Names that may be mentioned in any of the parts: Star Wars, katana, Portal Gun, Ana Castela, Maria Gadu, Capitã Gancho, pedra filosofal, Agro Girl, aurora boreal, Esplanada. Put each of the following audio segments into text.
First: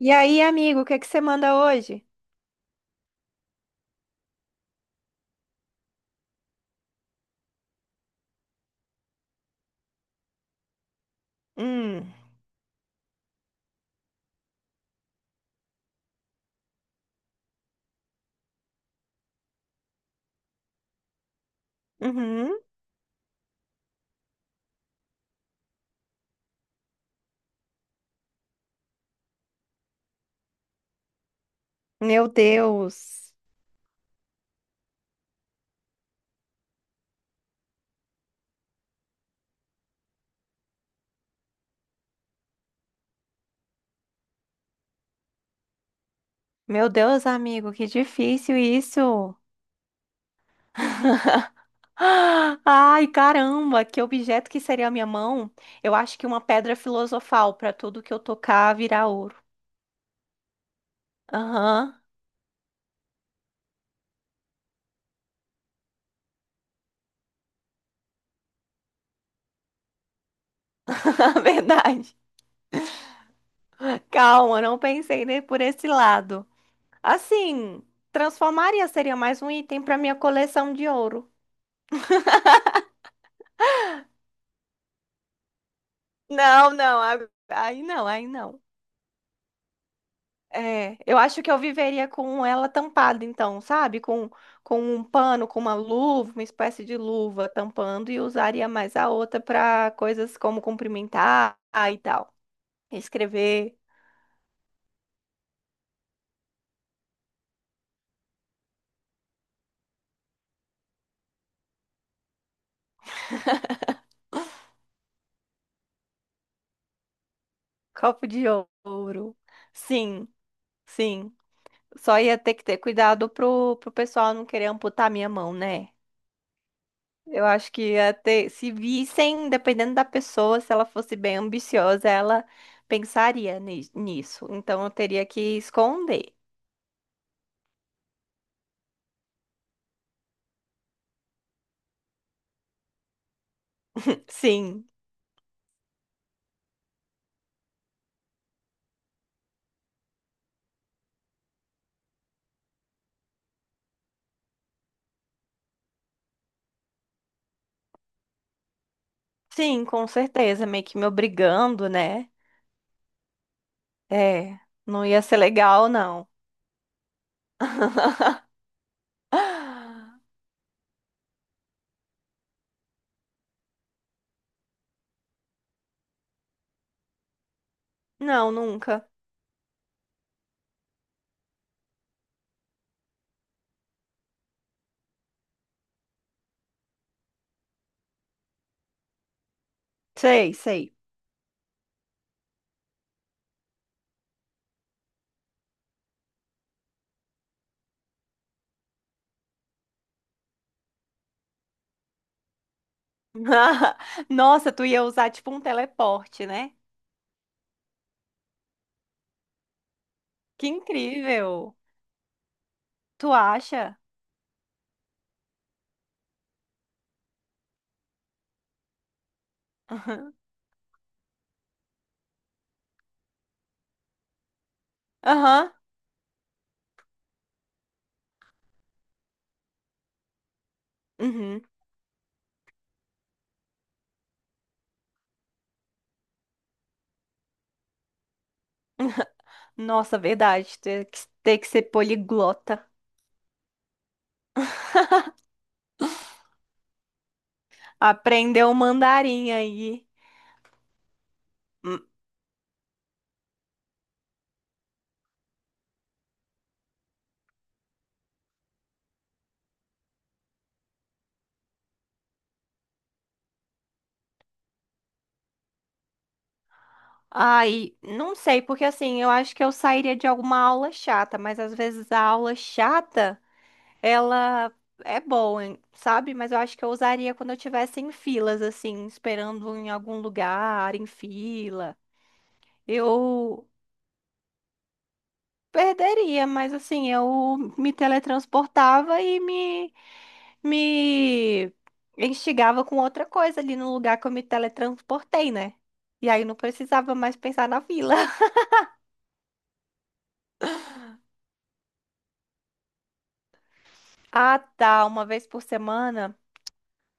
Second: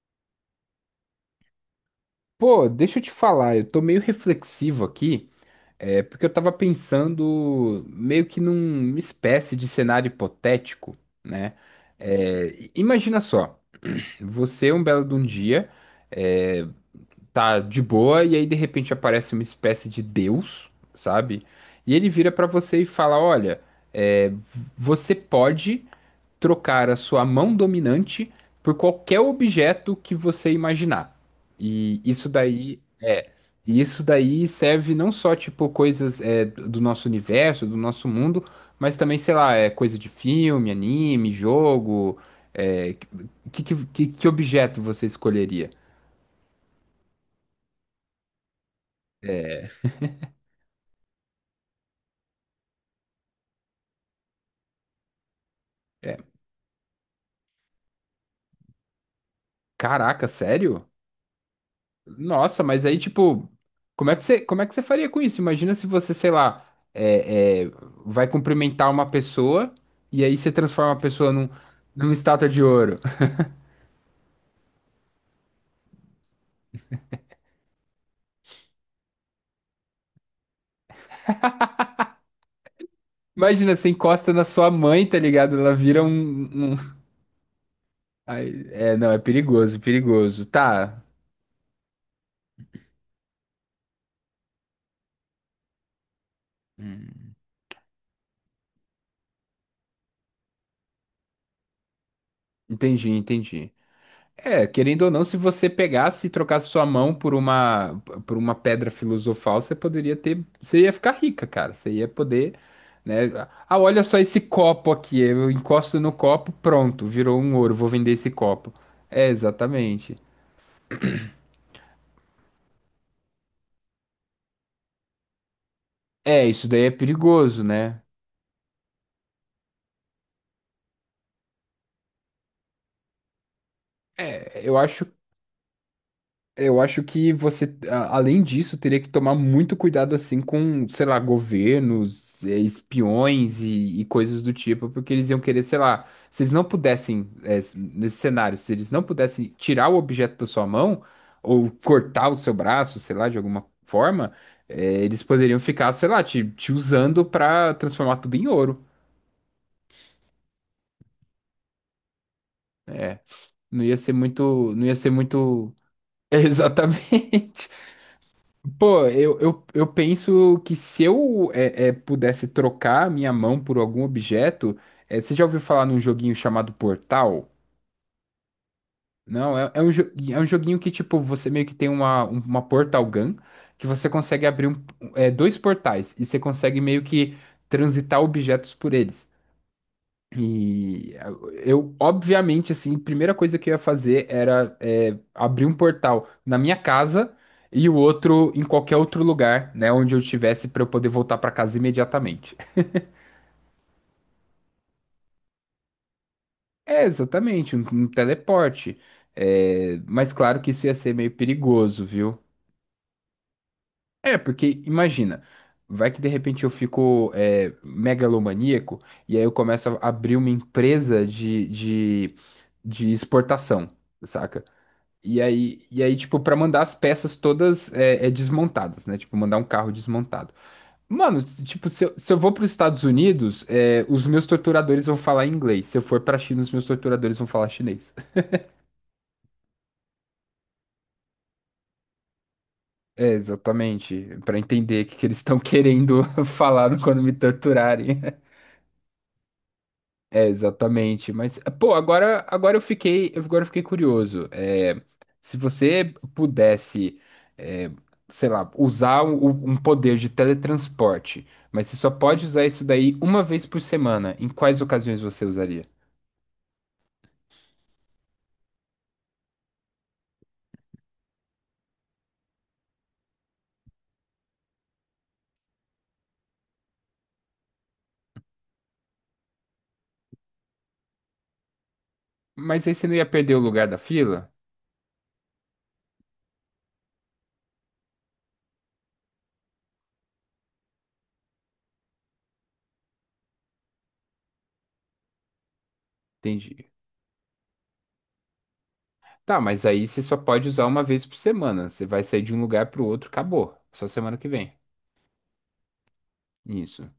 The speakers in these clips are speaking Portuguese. E aí, amigo, o que que você manda hoje? Pô, deixa eu te falar, eu tô meio reflexivo aqui, é porque eu tava pensando meio que numa espécie de cenário hipotético. Hum, Imagina só, você um belo de um dia é, tá de boa e aí de repente aparece uma espécie de Deus, sabe? E ele vira pra uhum. você e fala, olha, é, v- você pode trocar a sua mão dominante por qualquer objeto que você imaginar. E isso Meu daí Deus. é, e isso daí serve não só tipo coisas do nosso universo, do nosso mundo, mas também, sei lá, é coisa de filme, anime, jogo, é, que objeto você escolheria? Meu Deus, amigo, que difícil isso. Ai, caramba, que objeto que seria a minha mão? Eu É, acho que uma pedra filosofal para tudo que eu tocar virar ouro. caraca, sério? Aham, Nossa, mas aí, tipo, como é que você faria com isso? Imagina se você, sei lá, é, é, vai cumprimentar uma pessoa e aí você transforma a pessoa verdade. numa estátua de ouro. Calma, não pensei nem por esse lado. Assim, transformaria seria mais um item para minha coleção de ouro. Imagina, você encosta na sua mãe, tá ligado? Ela vira Não, um. não, aí não, aí Ai, não. é, não, é perigoso, perigoso. É, Tá, eu acho que eu viveria com ela tampada, então, sabe? Com um pano, com uma luva, uma espécie de luva tampando, e usaria mais a outra para coisas como cumprimentar e tal. entendi, entendi. Escrever É, querendo ou não, se você pegasse e trocasse sua mão por uma pedra filosofal, você poderia ter, você ia ficar rica, cara. Você ia poder, né? Ah, olha só esse copo aqui. Eu encosto no copo, pronto, virou um ouro. Vou vender copo esse de copo. É, ouro. exatamente. Sim, sim. Só ia ter que ter cuidado pro pessoal não querer amputar minha mão, né? É, isso daí é Eu perigoso, acho que né? ia ter, se vissem, dependendo da pessoa, se ela fosse bem ambiciosa, ela pensaria nisso. É, eu Então eu acho teria que esconder. Eu acho que além disso, teria que tomar muito cuidado assim com, sei lá, governos, espiões e coisas do Sim, tipo, porque eles iam querer, sei lá, se eles não pudessem, nesse cenário, se eles não pudessem tirar o objeto da sua mão ou cortar o seu braço, sei lá, de alguma forma, eles poderiam ficar, sei lá, te usando pra transformar tudo em ouro. sim, com certeza. Meio que me obrigando, né? É, É, não ia não ser ia ser muito, legal, não. exatamente. Pô, eu Ah, penso que se eu pudesse trocar a minha mão por algum objeto, é, você já ouviu falar num joguinho chamado Portal? não, nunca. Não, é um, é um joguinho que, tipo, você meio que tem uma, uma Portal Gun, que você consegue abrir dois portais, e você consegue meio que transitar objetos por eles. Sei, sei. E eu, obviamente, assim, a primeira coisa que eu ia fazer era abrir um portal na minha casa e o outro em qualquer outro lugar, né, onde eu estivesse para eu poder voltar para casa imediatamente. Nossa, tu ia usar tipo um teleporte, né? É, exatamente, um teleporte. É, mas claro Que que isso ia ser meio incrível. perigoso, viu? Tu acha? É, porque imagina, vai que de repente eu fico megalomaníaco e aí eu começo a Aham. abrir uma empresa de exportação, saca? Aham. E aí, tipo, pra mandar as peças todas desmontadas, né? Tipo, mandar um carro desmontado. Mano, Uhum. Tipo, se eu vou pros Estados Unidos, é, os meus torturadores vão falar inglês. Se eu for pra China, os meus torturadores vão falar chinês. Nossa, verdade. Ter que ser poliglota. É, exatamente. Pra entender que eles estão querendo falar quando me torturarem. Aprender o mandarim aí. É, exatamente. Mas, pô, Hum. Agora eu fiquei curioso. É, se você pudesse, é, sei lá, usar um, um poder de teletransporte, mas você só pode usar isso daí uma vez por semana, em quais ocasiões você usaria? Ai, não sei, porque assim, eu acho que eu sairia de alguma aula chata, mas às vezes a aula chata. Ela é boa, hein, sabe? Mas eu acho que eu usaria quando eu estivesse em filas, assim, esperando em algum lugar, em fila. Mas aí você não ia perder o Eu lugar da fila? perderia, mas assim, eu me teletransportava e me instigava com outra coisa ali no lugar que eu me teletransportei, né? E aí não Entendi. precisava mais pensar na fila. Tá, mas aí você só pode usar uma vez por semana. Você vai sair de um lugar pro outro, acabou. Só semana que Ah, vem. tá. Uma vez por semana. Isso.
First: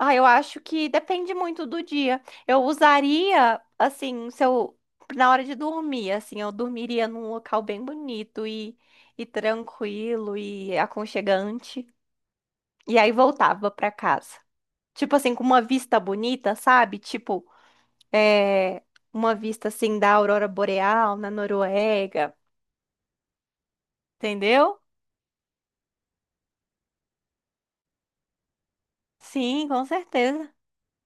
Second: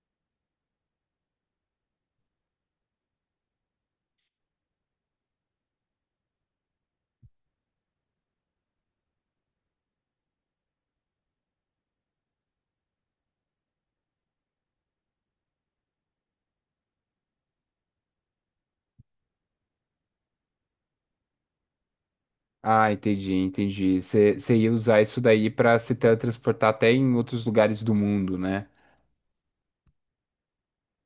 Ah, eu acho que depende muito do dia. Eu usaria, assim, se eu, na hora de dormir, assim, eu dormiria num local bem bonito e tranquilo e aconchegante. E aí voltava pra casa. Tipo assim, com uma vista bonita, sabe? Tipo, é, uma vista assim da aurora boreal na Noruega, Ah, entendi, entendi. Você ia entendeu? usar isso daí pra se teletransportar até em outros lugares do mundo, né? Sim, com certeza.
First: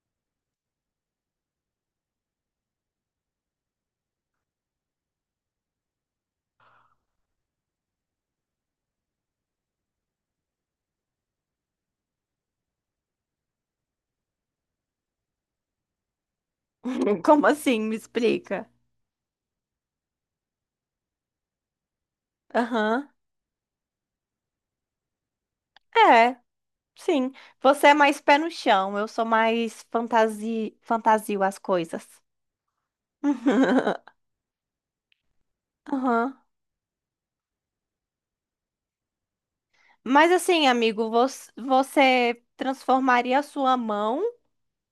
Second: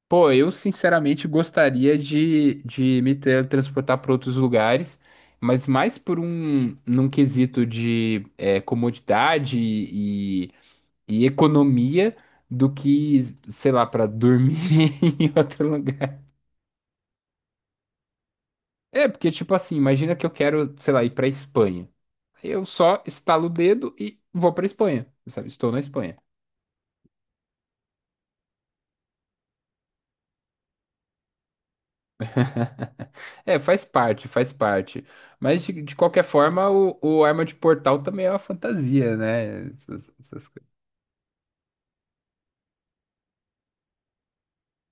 Pô, eu sinceramente gostaria de me teletransportar para outros lugares, mas mais por um num quesito de comodidade e economia do que, sei lá, para dormir em outro lugar. Como assim? Me explica. É, porque tipo assim, imagina que eu quero, sei lá, ir para Espanha. Eu só Aham. estalo o dedo e vou para Espanha, sabe? Estou na Espanha. É. Sim, você é mais pé no chão, eu sou mais fantasi... fantasio as coisas. É, faz parte, faz parte. Mas de qualquer Aham. forma, o arma de portal também é uma fantasia, né? Mas Essas assim, coisas. amigo, você, você transformaria a sua mão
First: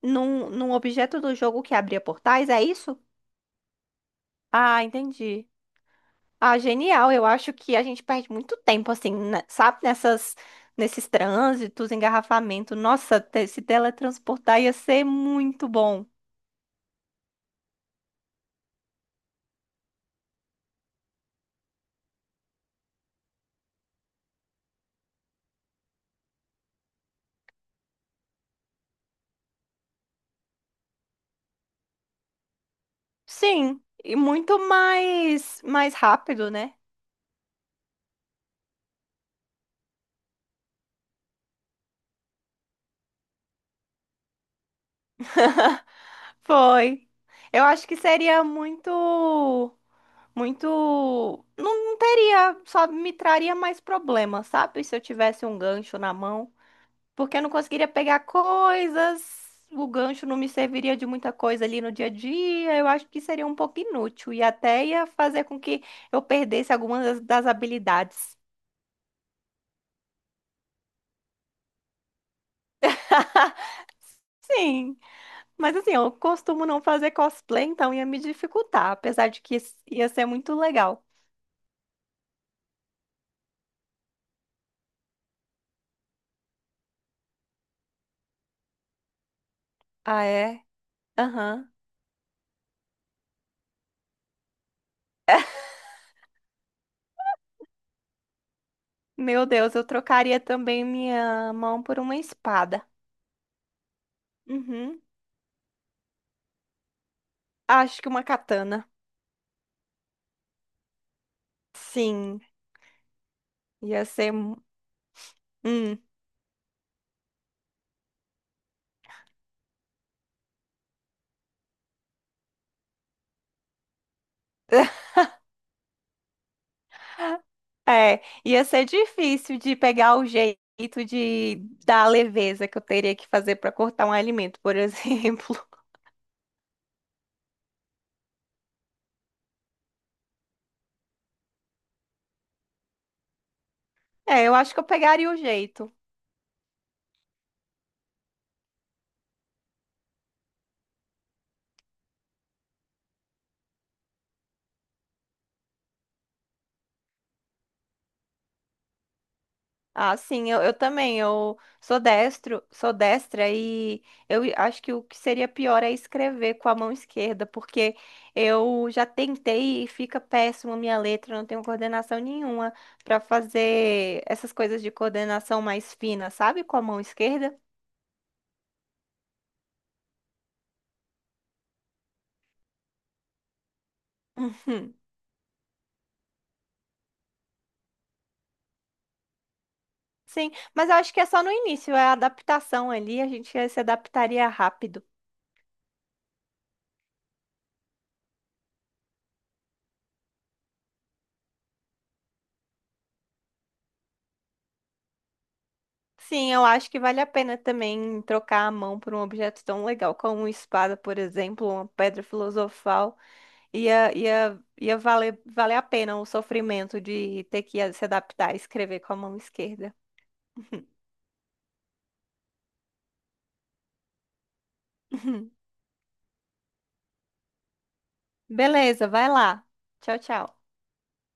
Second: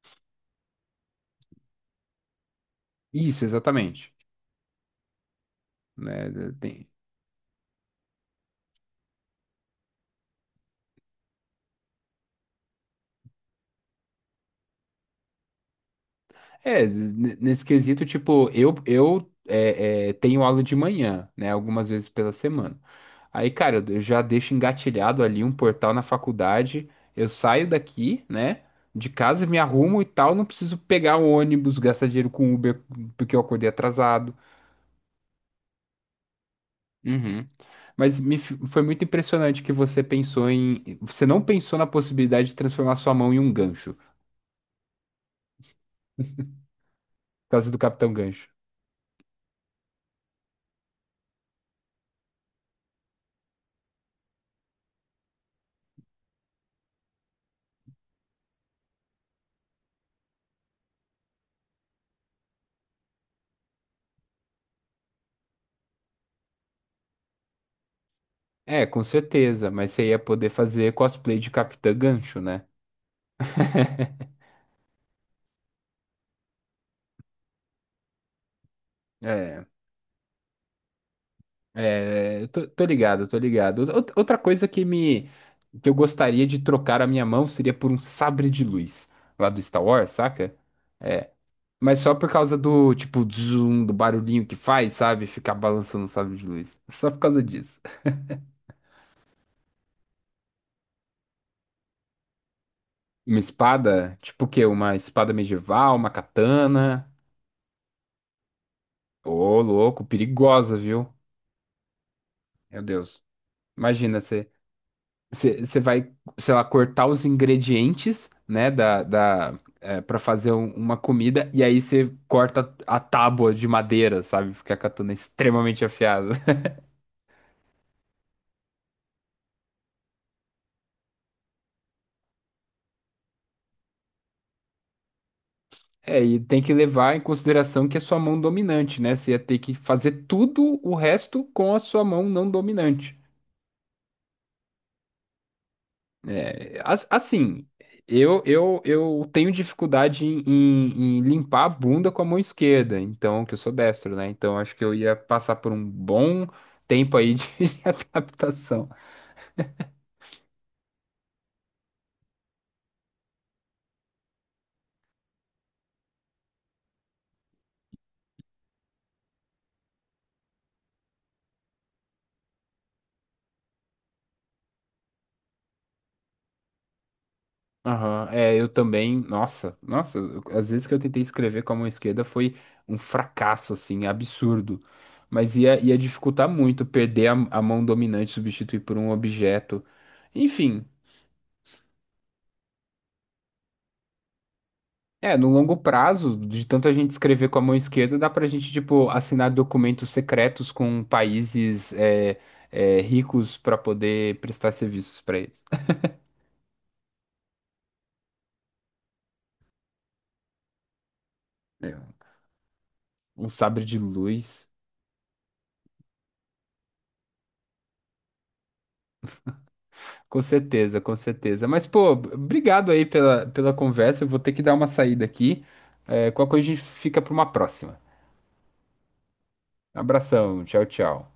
num, num objeto do jogo que abria portais, é isso? Isso, exatamente. Ah, entendi. Né? Ah, Tem... genial. Eu acho que a gente perde muito tempo, assim, né, sabe? Nessas, nesses trânsitos, engarrafamento. Nossa, se teletransportar ia ser muito bom. É, nesse quesito, tipo, eu tenho aula de manhã, né? Algumas vezes pela semana. Aí, cara, eu já deixo engatilhado ali um portal na faculdade. Eu saio daqui, né? De casa, me arrumo e tal. Não preciso pegar o ônibus, gastar dinheiro com Uber porque eu acordei Sim, e atrasado. muito mais, mais rápido, né? Uhum. Mas foi muito impressionante que você pensou em. Você não pensou na possibilidade de transformar sua mão em um gancho, por Foi. Eu causa do acho que Capitão seria Gancho. muito, muito, não, não teria, só me traria mais problemas, sabe? Se eu tivesse um gancho na mão, porque eu não conseguiria pegar coisas, o gancho não me serviria de muita coisa ali no dia a dia. Eu acho que seria um pouco inútil e até ia fazer com que eu perdesse algumas das habilidades. É, com certeza, mas você ia poder fazer cosplay de Capitã Gancho, né? Sim, mas assim, eu costumo não fazer cosplay, então ia me dificultar, apesar de que É, ia ser muito legal. Eu tô, tô ligado, tô ligado. Outra coisa que eu gostaria de trocar a minha mão seria por um sabre de luz lá do Star Wars, Ah, saca? é? É, Aham. mas só por causa do, tipo, zoom, do barulhinho que faz, sabe? Ficar balançando o sabre de luz. Só por causa disso. Meu Deus, eu trocaria também minha mão por uma espada. Uma espada? Tipo o quê? Uma Uhum. espada medieval, uma katana? Acho que uma katana. Ô, louco, perigosa, viu? Sim, Meu Deus. ia Imagina, ser. Você Hum. vai, sei lá, cortar os ingredientes, né, pra fazer uma comida, e aí você corta a tábua de madeira, sabe? Porque a katana é extremamente afiada. É, ia ser difícil de pegar o jeito de dar a leveza que eu teria que fazer para cortar um alimento, por exemplo. É, e tem que levar em consideração que é sua mão dominante, né? Você ia ter que fazer tudo o resto com a sua mão não dominante. É, eu acho que eu pegaria o jeito. Assim, eu tenho dificuldade em, em limpar a bunda com a mão esquerda, então, que eu sou destro, né? Então, acho que eu ia passar por um bom tempo aí de adaptação. Ah, sim, eu também. Eu sou destro, sou destra e eu acho que o que seria pior é escrever com a mão esquerda, porque eu já tentei e fica péssimo a minha letra, eu não tenho coordenação nenhuma para fazer essas coisas de coordenação mais fina, sabe? Com a mão esquerda. Aham, é, eu também. Nossa, nossa, às vezes que eu tentei escrever com a mão esquerda foi um fracasso, assim, absurdo. Uhum. Mas ia, ia dificultar muito perder a mão dominante, substituir por um objeto. Sim, Enfim, mas eu acho que é só no início, é a adaptação ali, a gente se adaptaria rápido. é, no longo prazo, de tanto a gente escrever com a mão esquerda, dá pra gente, tipo, assinar documentos secretos com países ricos pra poder prestar serviços pra eles. Sim, eu acho que vale a pena também trocar a mão por um objeto tão legal como uma espada, por exemplo, uma É, pedra filosofal. um sabre de luz. Ia valer, valer a pena o sofrimento de ter que se adaptar a escrever com a mão esquerda. Com certeza, com certeza. Mas, pô, obrigado aí pela, pela conversa. Eu vou ter que dar uma saída aqui. É, qualquer coisa a gente fica para uma próxima. Beleza, vai lá. Tchau, tchau. Abração, tchau, tchau.